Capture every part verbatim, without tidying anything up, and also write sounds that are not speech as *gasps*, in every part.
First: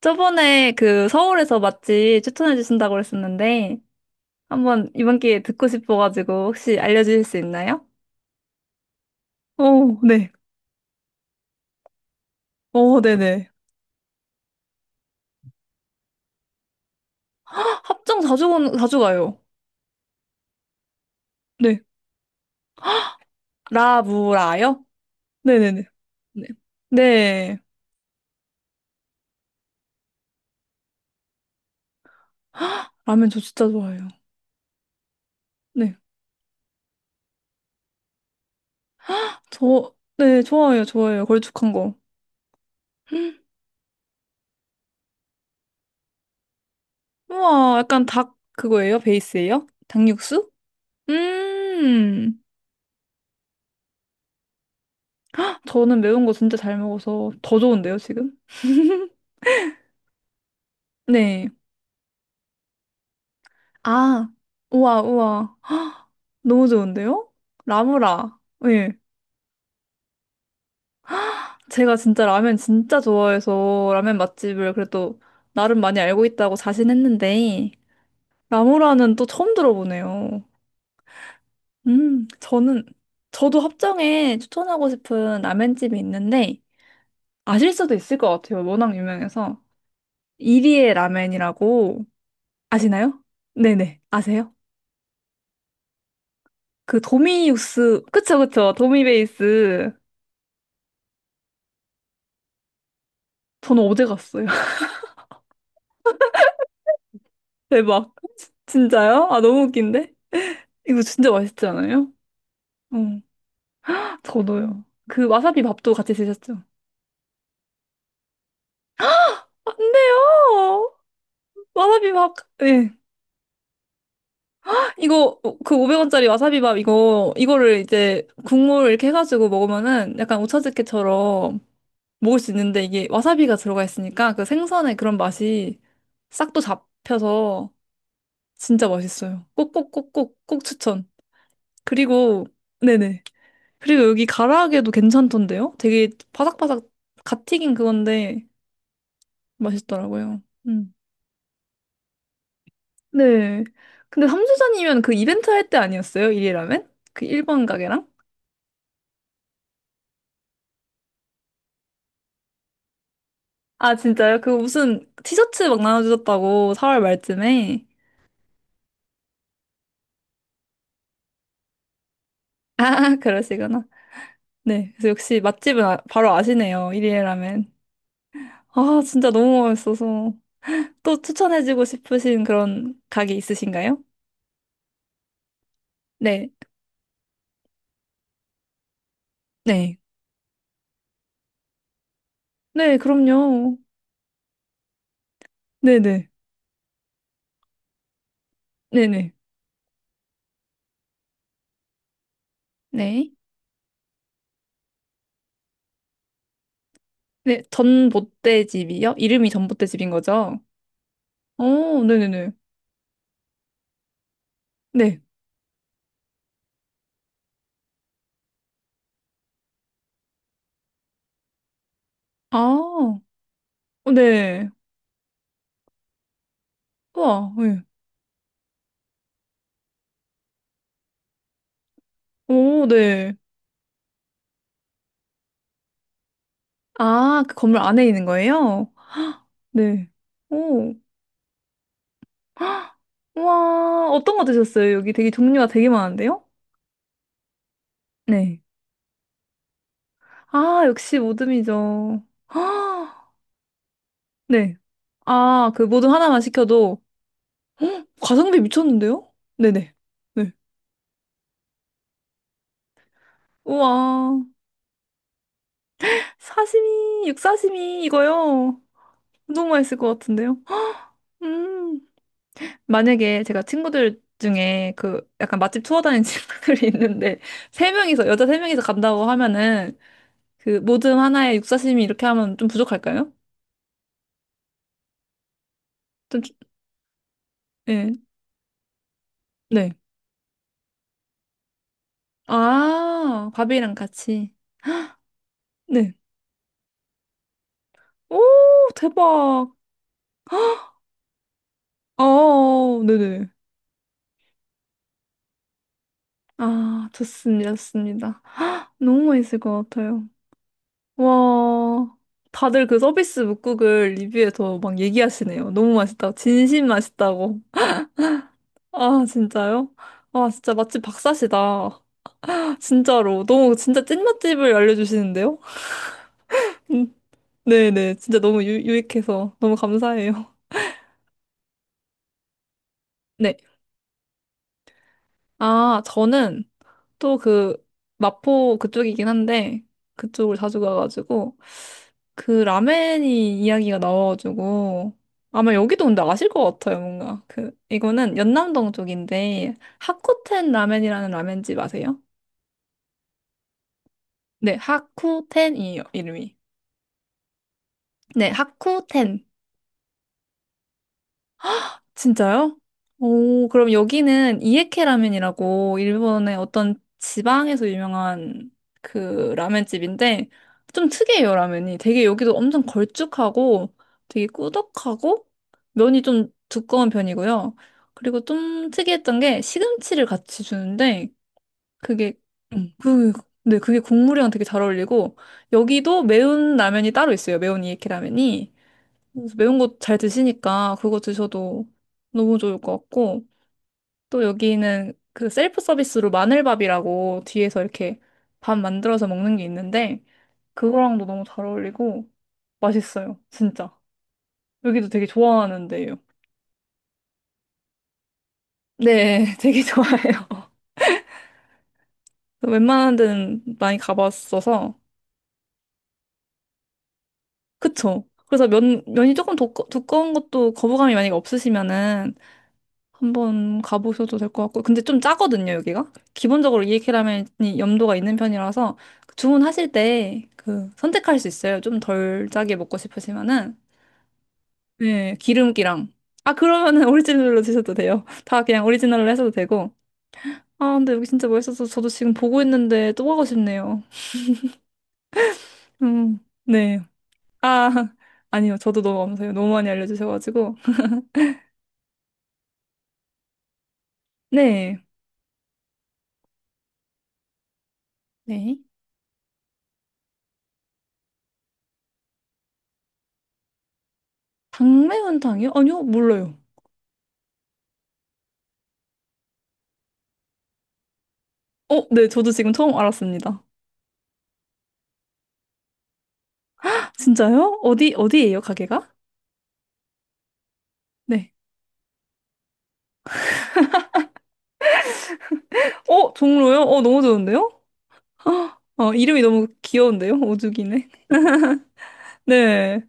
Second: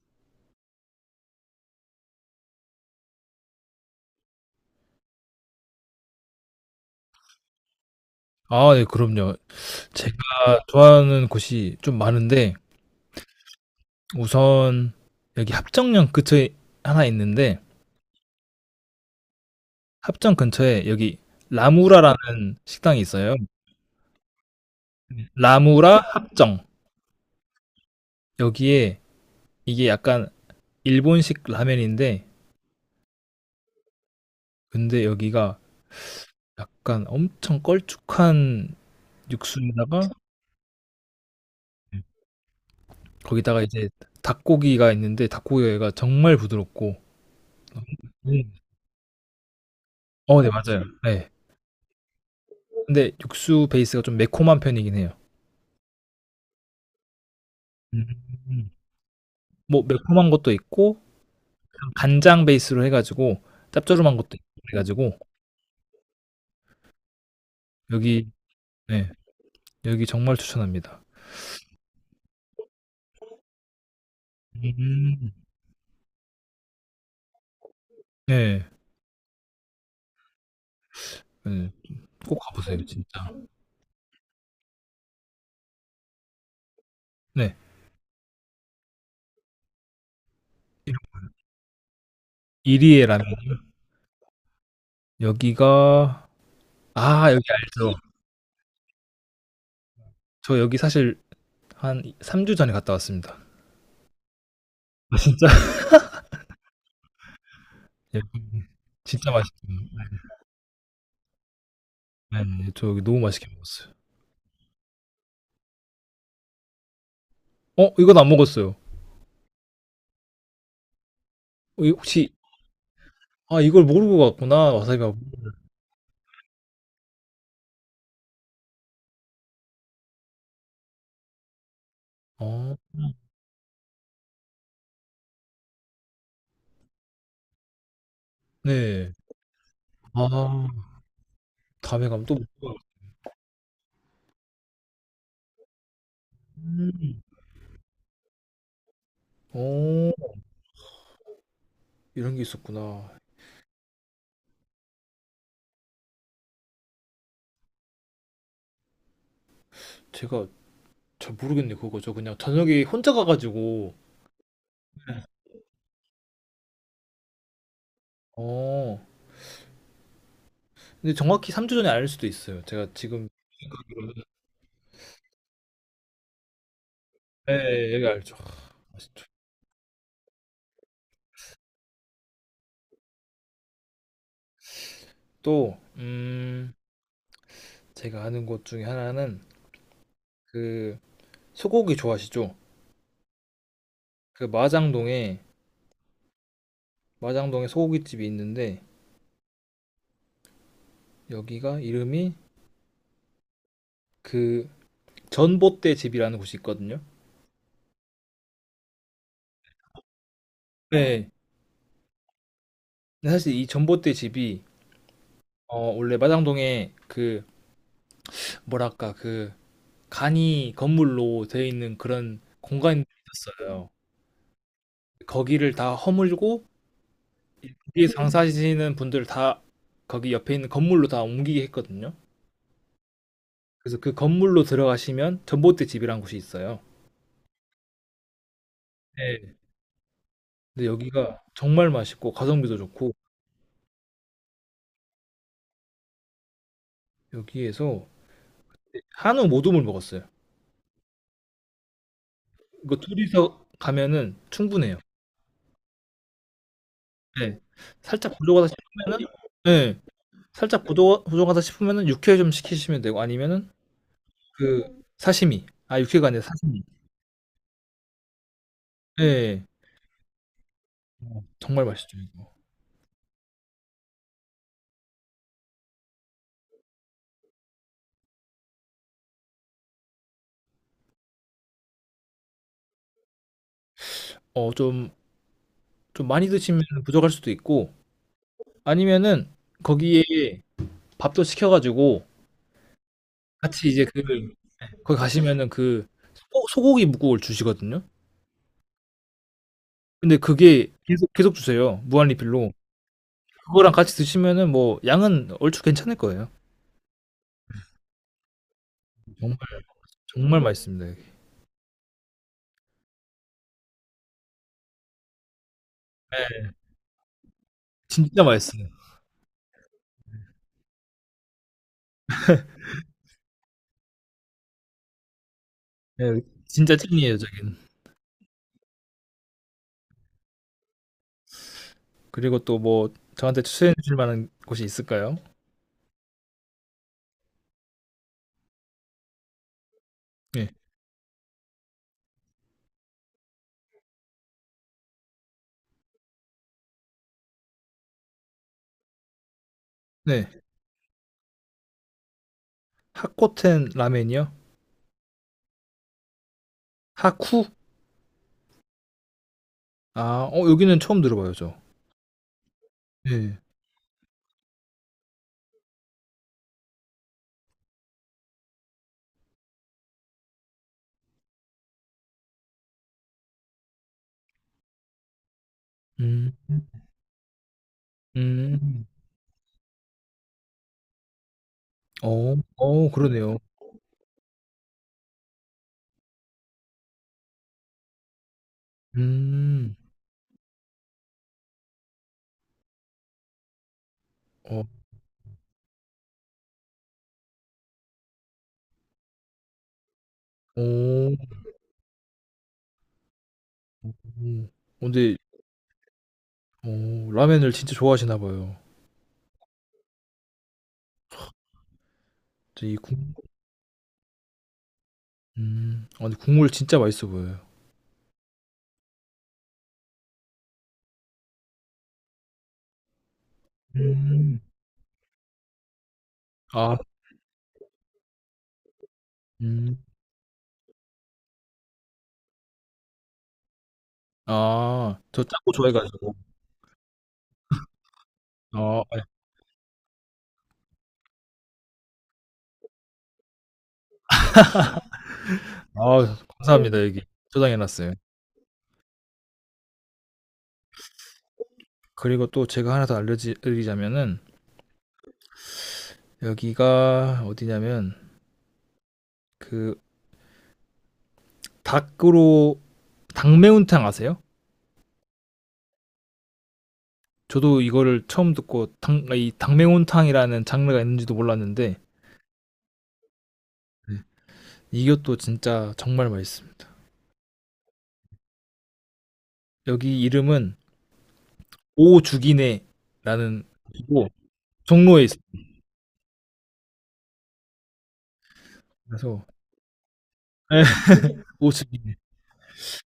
저번에 그 서울에서 맛집 추천해 주신다고 그랬었는데, 한번 이번 기회에 듣고 싶어가지고 혹시 알려주실 수 있나요? 아 네 그럼요. 오 제가 네. 좋아하는 곳이 좀 많은데 오 네네. 우선 여기 합정역 근처에 하나 있는데 합정 자주, 건- 자주 가요. 합정 근처에 여기 네. 라무라라는 식당이 있어요. 라무라요? 네. 네네네. 라무라 네. 합정. 네. 여기에 이게 약간 일본식 라멘인데 라면 저 진짜 좋아해요. 근데 여기가 네. 약간 엄청 걸쭉한 저, 육수에다가 네, 좋아요 좋아요 걸쭉한 거. *gasps* 헉, 거기다가 이제 닭고기가 있는데 닭고기가 정말 부드럽고. 우와, 약간 닭 음. 그거예요? 베이스예요? 어 네 닭육수? 맞아요. 네, 음, 근데 육수 베이스가 좀 매콤한 편이긴 해요. 저는 매운 거 진짜 잘 먹어서 더 좋은데요, 지금? 음. 뭐 매콤한 것도 있고 네. 간장 베이스로 해 가지고 짭조름한 아, 것도 있고 그래 우와, 가지고 우와. *gasps* 헉, 너무 좋은데요? 여기. 라무라. 예. 네. 여기 정말 추천합니다. 제가 진짜 라면 진짜 좋아해서 라면 맛집을 그래도 음. 나름 많이 알고 있다고 자신했는데, 네. 라무라는 또 처음 들어보네요. 네. 음, 꼭 가 보세요 저는, 진짜. 저도 합정에 추천하고 싶은 라면집이 있는데, 네. 아실 수도 있을 것 같아요. 워낙 유명해서. 이리의 이리 라면이라고 이리에 아시나요? 라면. 네네. 아세요? 여기가 그 아 여기 도미 알죠. 육수, 그쵸, 그쵸. 도미 베이스. 저 여기 사실 한 삼 주 전에 갔다 왔습니다. 저는 어제 갔어요. 진짜. *laughs* 대박. 여기 진짜요? 진짜 아, 너무 맛있어요. 웃긴데? 이거 진짜 맛있지 않아요? 네. 네네. 저 여기 너무 응. 맛있게 먹었어요. 저도요. 그 와사비 밥도 같이 드셨죠? 어 이건 안 먹었어요. 안 돼요! 어 이 와사비 혹시 밥, 예. 아 이걸 모르고 갔구나. 와사비가. 이거, 어, 그 오백 원짜리 와사비 밥, 이거, 이거를 이제 국물 이렇게 해가지고 먹으면은 약간 오차즈케처럼 먹을 수 어. 있는데 이게 와사비가 들어가 있으니까 그 생선의 그런 맛이 싹 또 잡혀서 진짜 네. 맛있어요. 꼭, 꼭, 꼭, 꼭, 꼭 아. 추천. 다음에 가면 또 그리고, 먹어요. 네네. 그리고 여기 가라아게도 괜찮던데요? 되게 바삭바삭 음. 갓 튀긴 그건데 어, 맛있더라고요. 음. 이런 게 있었구나. 네. 근데 삼주전이면 그 이벤트 할 때 아니었어요? 일이라면? 그 일본 가게랑? 제가 잘 모르겠네, 그거. 저 그냥 저녁에 혼자 아, 가가지고. 진짜요? 그 무슨 티셔츠 막 나눠주셨다고 사월 말쯤에. 어, 근데 정확히 삼 주 전에 알 수도 있어요. 아, 제가 *laughs* 지금. 그러시구나. 네. 그래서 역시 맛집은 아- 바로 아시네요. 일이라면. 네, 여기 알죠. 아, 아시죠? 진짜 너무 맛있어서. 또 추천해주고 싶으신 그런 가게 있으신가요? 또, 네. 음, 제가 아는 곳 중에 하나는 네. 그 소고기 좋아하시죠? 네, 그럼요. 그 마장동에, 네네. 마장동에 소고기집이 있는데, 네네. 여기가 이름이 네. 그 전봇대 집이라는 곳이 있거든요. 네, 전봇대집이요? 이름이 전봇대집인 거죠? 네. 어, 네네네. 근데 사실 이 전봇대 집이 네. 어, 원래 마장동에 그 뭐랄까 그 간이 건물로 되어 있는 그런 아, 공간이 있었어요. 어, 네. 거기를 다 허물고 우와, 네. 거기에 장사하시는 분들 다 거기 옆에 있는 건물로 다 옮기게 했거든요. 오, 네. 그래서 그 건물로 들어가시면 전봇대 집이라는 곳이 있어요. 아, 그 건물 안에 있는 거예요? *gasps* 헉, 네. 네. 근데 오. *gasps* 여기가 정말 맛있고 가성비도 헉, 좋고 우와, 어떤 거 드셨어요? 여기 되게 종류가 되게 많은데요? 여기에서 네. 한우 모둠을 먹었어요. 아, 역시 모듬이죠. *gasps* 이거 헉, 둘이서 가면은 네. 충분해요. 아, 그 모듬 하나만 시켜도, 네. *gasps* 헉, 살짝 가성비 부족하다 싶으면은. 미쳤는데요? 네네. 네. 네. 살짝 부족, 부족하다 싶으면은 육회 좀 시키시면 되고 아니면은 우와. 그 사시미. 아, 육회가 아니라 사시미. 사시미, 육사시미 이거요. 예. 너무 맛있을 것 같은데요. 어 정말 음. 맛있죠, 이거. 만약에 제가 친구들 중에 그 약간 맛집 투어 다니는 *laughs* 친구들이 있는데 세 명이서 여자 세 명이서 간다고 하면은 그 모듬 하나에 육사시미 이렇게 하면 좀 부족할까요? 어 좀 좀 좀 많이 주- 드시면 부족할 수도 있고 예. 아니면은 네. 거기에 밥도 시켜 가지고 아, 같이 밥이랑 이제 그 같이. 거기 가시면은 그 네. 소 소고기 뭇국을 주시거든요. 오, 대박. 어, 근데 그게 계속 계속 주세요, 어, 무한 리필로. 어, 어, 네네. 그거랑 같이 드시면은 뭐 양은 얼추 괜찮을 거예요. 아, 좋습니다. 좋습니다. 너무 맛있을 정말 것 같아요. 정말 맛있습니다, 여기. 와, 다들 그 서비스 묵국을 리뷰에서 막 얘기하시네요. 너무 맛있다고. 예. 진심 맛있다고. 진짜 맛있어요. 아, 진짜요? 아, 진짜 맛집 박사시다. *laughs* 진짜로. 너무 진짜 찐 맛집을 알려주시는데요? 예. 진짜 음, 찐이에요, 저는. 네네. 진짜 너무 유, 유익해서 너무 감사해요. 그리고 또 뭐 네. 저한테 추천해 주실 만한 곳이 있을까요? 아, 저는 또 그 마포 그쪽이긴 한데 그쪽을 예. 자주 가가지고 그 라멘이 이야기가 나와가지고 아마 여기도 근데 아실 것 같아요 뭔가 그 이거는 연남동 쪽인데 네. 하쿠텐 라멘이라는 라멘집 아세요? 하코텐 라멘이요? 네 하쿠텐이에요 이름이 하쿠? 네 하쿠텐 아 어 여기는 처음 들어봐요 저. 진짜요? 네. 오, 그럼 여기는 이에케 라면이라고 일본의 어떤 지방에서 유명한 그 라면집인데 좀 특이해요, 라면이. 되게 여기도 엄청 걸쭉하고 되게 꾸덕하고 면이 좀 음. 두꺼운 편이고요. 그리고 좀 음. 특이했던 게 시금치를 같이 주는데 그게 어. 음, 어 그 그러네요. 네, 그게 국물이랑 되게 잘 어울리고 여기도 매운 라면이 따로 있어요. 매운 이에케 라면이. 그래서 매운 음. 거 잘 드시니까 그거 드셔도 너무 좋을 것 같고, 또 어. 여기는 그 셀프 서비스로 마늘밥이라고 뒤에서 이렇게 밥 만들어서 먹는 게 있는데, 그거랑도 너무 오. 잘 어울리고, 맛있어요. 진짜. 여기도 되게 근데 좋아하는데요. 어 라멘을 진짜 좋아하시나 봐요. 네, *laughs* 되게 좋아해요. 저 이 국 웬만한 데는 많이 가봤어서, 음. 아 근데 국물 진짜 맛있어 보여요. 그쵸? 그래서 면, 면이 조금 두꺼, 두꺼운 것도 거부감이 만약에 없으시면은, 한번 가보셔도 될 음. 것 같고. 근데 좀 짜거든요, 여기가. 기본적으로 아. 이케 라면이 염도가 있는 편이라서 주문하실 음. 때 그 선택할 수 있어요. 좀 덜 짜게 먹고 싶으시면은. 아 네, 저 짠 거 좋아해 기름기랑. 가지고. 아, 그러면은 *laughs* 오리지널로 드셔도 돼요. *laughs* 다 그냥 아 예. 오리지널로 하셔도 되고. 아, 근데 여기 진짜 맛있어서 저도 지금 보고 있는데 또 가고 싶네요. 아 음, 네. 감사합니다 여기 저장해 아, 놨어요. *laughs* 아니요. 저도 너무 감사해요. 너무 많이 알려주셔가지고. 그리고 또 제가 하나 더 알려 지 드리자면은 네. 여기가 어디냐면 네. 그 닭으로 닭매운탕 아세요? 당매운탕이요? 아니요, 몰라요. 저도 이거를 처음 듣고 당, 이 닭매운탕이라는 장르가 있는지도 몰랐는데. 어, 네, 저도 지금 처음 알았습니다. 네. 이것도 진짜 정말 맛있습니다. 진짜요? 어디, 어디예요, 가게가? 여기 이름은 네. 오죽이네라는 곳이고 종로에 있어요. 어, 종로요? 어, 너무 좋은데요? *gasps* 헉, 어, 이름이 그래서 너무 귀여운데요? *laughs* 네, 오죽이네. *laughs* 오죽이네. 네.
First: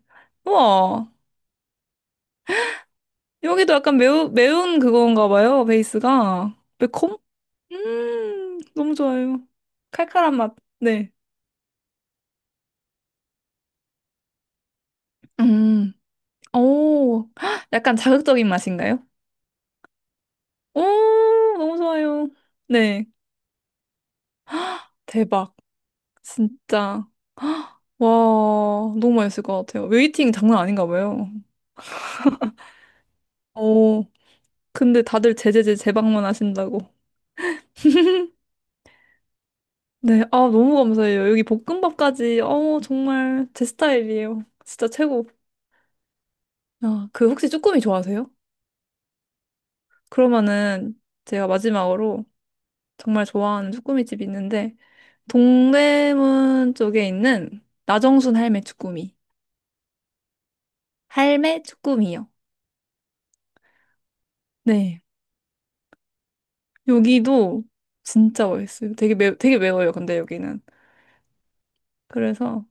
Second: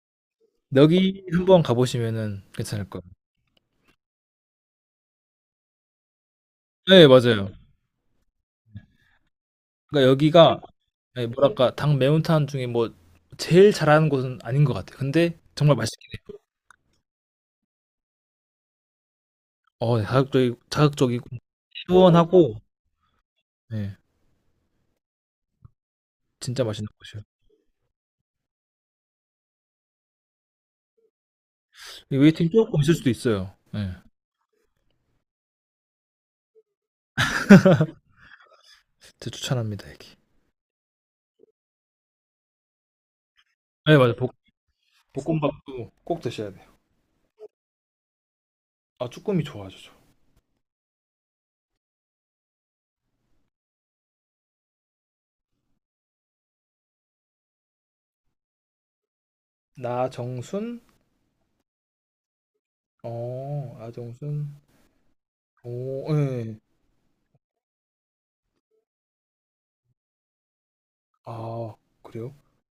우와. 여기 한번 가보시면은 괜찮을 거예요. 여기도 약간 매우, 매운 그건가 봐요, 베이스가. 네 매콤? 맞아요. 음, 너무 좋아요. 그러니까 칼칼한 맛. 여기가 네. 네, 뭐랄까 닭매운탕 중에 뭐 제일 잘하는 곳은 아닌 것 같아요. 근데 정말 음, 맛있게 오, *gasps* 헉, 약간 자극적인 맛인가요? 어 자극적이고 오, 자극적이고 너무 좋아요. 시원하고. 네. 네, 대박. 진짜 맛있는 진짜. 곳이에요. *gasps* 와, 너무 맛있을 것 같아요. 웨이팅 장난 아닌가 봐요. 이 웨이팅 조금 있을 수도 있어요. 네. 오. 근데 다들 제제제 재방문 하신다고. 진짜 추천합니다, 여기. 네, 아, 너무 감사해요. 여기 볶음밥까지, 어, 정말 제 네, 맞아. 볶, 스타일이에요. 진짜 최고. 볶음밥도 꼭 드셔야 돼요. 아, 그 혹시 쭈꾸미 좋아하세요? 아, 쭈꾸미 좋아하죠. 저. 그러면은 제가 마지막으로 정말 좋아하는 쭈꾸미집이 있는데, 동대문 쪽에 있는 나정순 할매 쭈꾸미. 나정순? 할매 쭈꾸미요. 어, 나정순. 네. 오, 예. 네. 여기도 진짜 맛있어요. 되게 매, 되게 매워요, 근데 여기는. 아, 그래요? 그래서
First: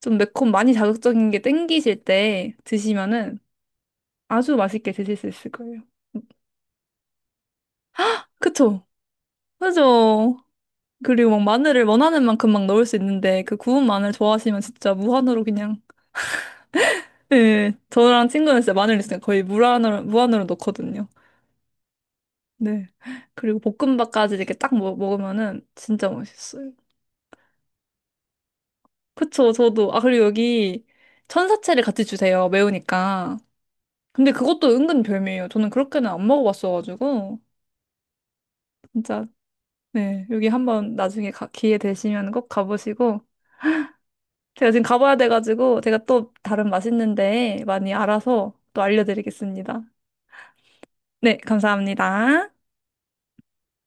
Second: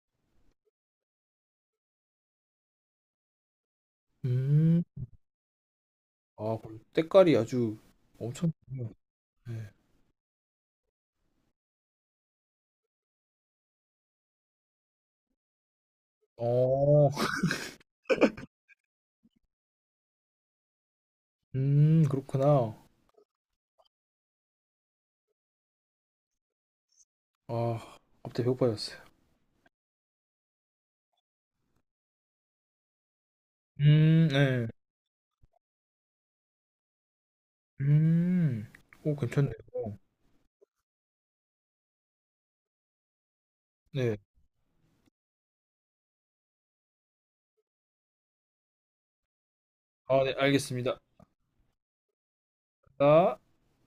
좀 매콤, 많이 자극적인 게 땡기실 때 드시면은 아주 음. 맛있게 드실 수 있을 거예요. 아, 그럼 때깔이 아주 엄청 그쵸? 좋네요. 네. 그죠? 그리고 막 마늘을 원하는 만큼 막 넣을 수 있는데 그 구운 마늘 좋아하시면 진짜 무한으로 그냥 어, 예 저랑 친구는 진짜 마늘 있으니까 거의 무한으로 무한으로 넣거든요. 음, 그렇구나. 네. 그리고 볶음밥까지 이렇게 딱 먹, 먹으면은 진짜 맛있어요. 아, 갑자기 배고파졌어요. 그쵸? 저도 아 그리고 여기 천사채를 같이 주세요. 매우니까. 음, 근데 네. 그것도 은근 별미예요. 저는 그렇게는 안 먹어봤어가지고 음. 오, 진짜 괜찮네요. 네 여기 한번 나중에 가- 기회 되시면 꼭 가보시고. 네. 제가 지금 가봐야 돼가지고 제가 또 다른 맛있는 데 많이 알아서 또 알려드리겠습니다. 아, 네, 알겠습니다. 네, 감사합니다. 아.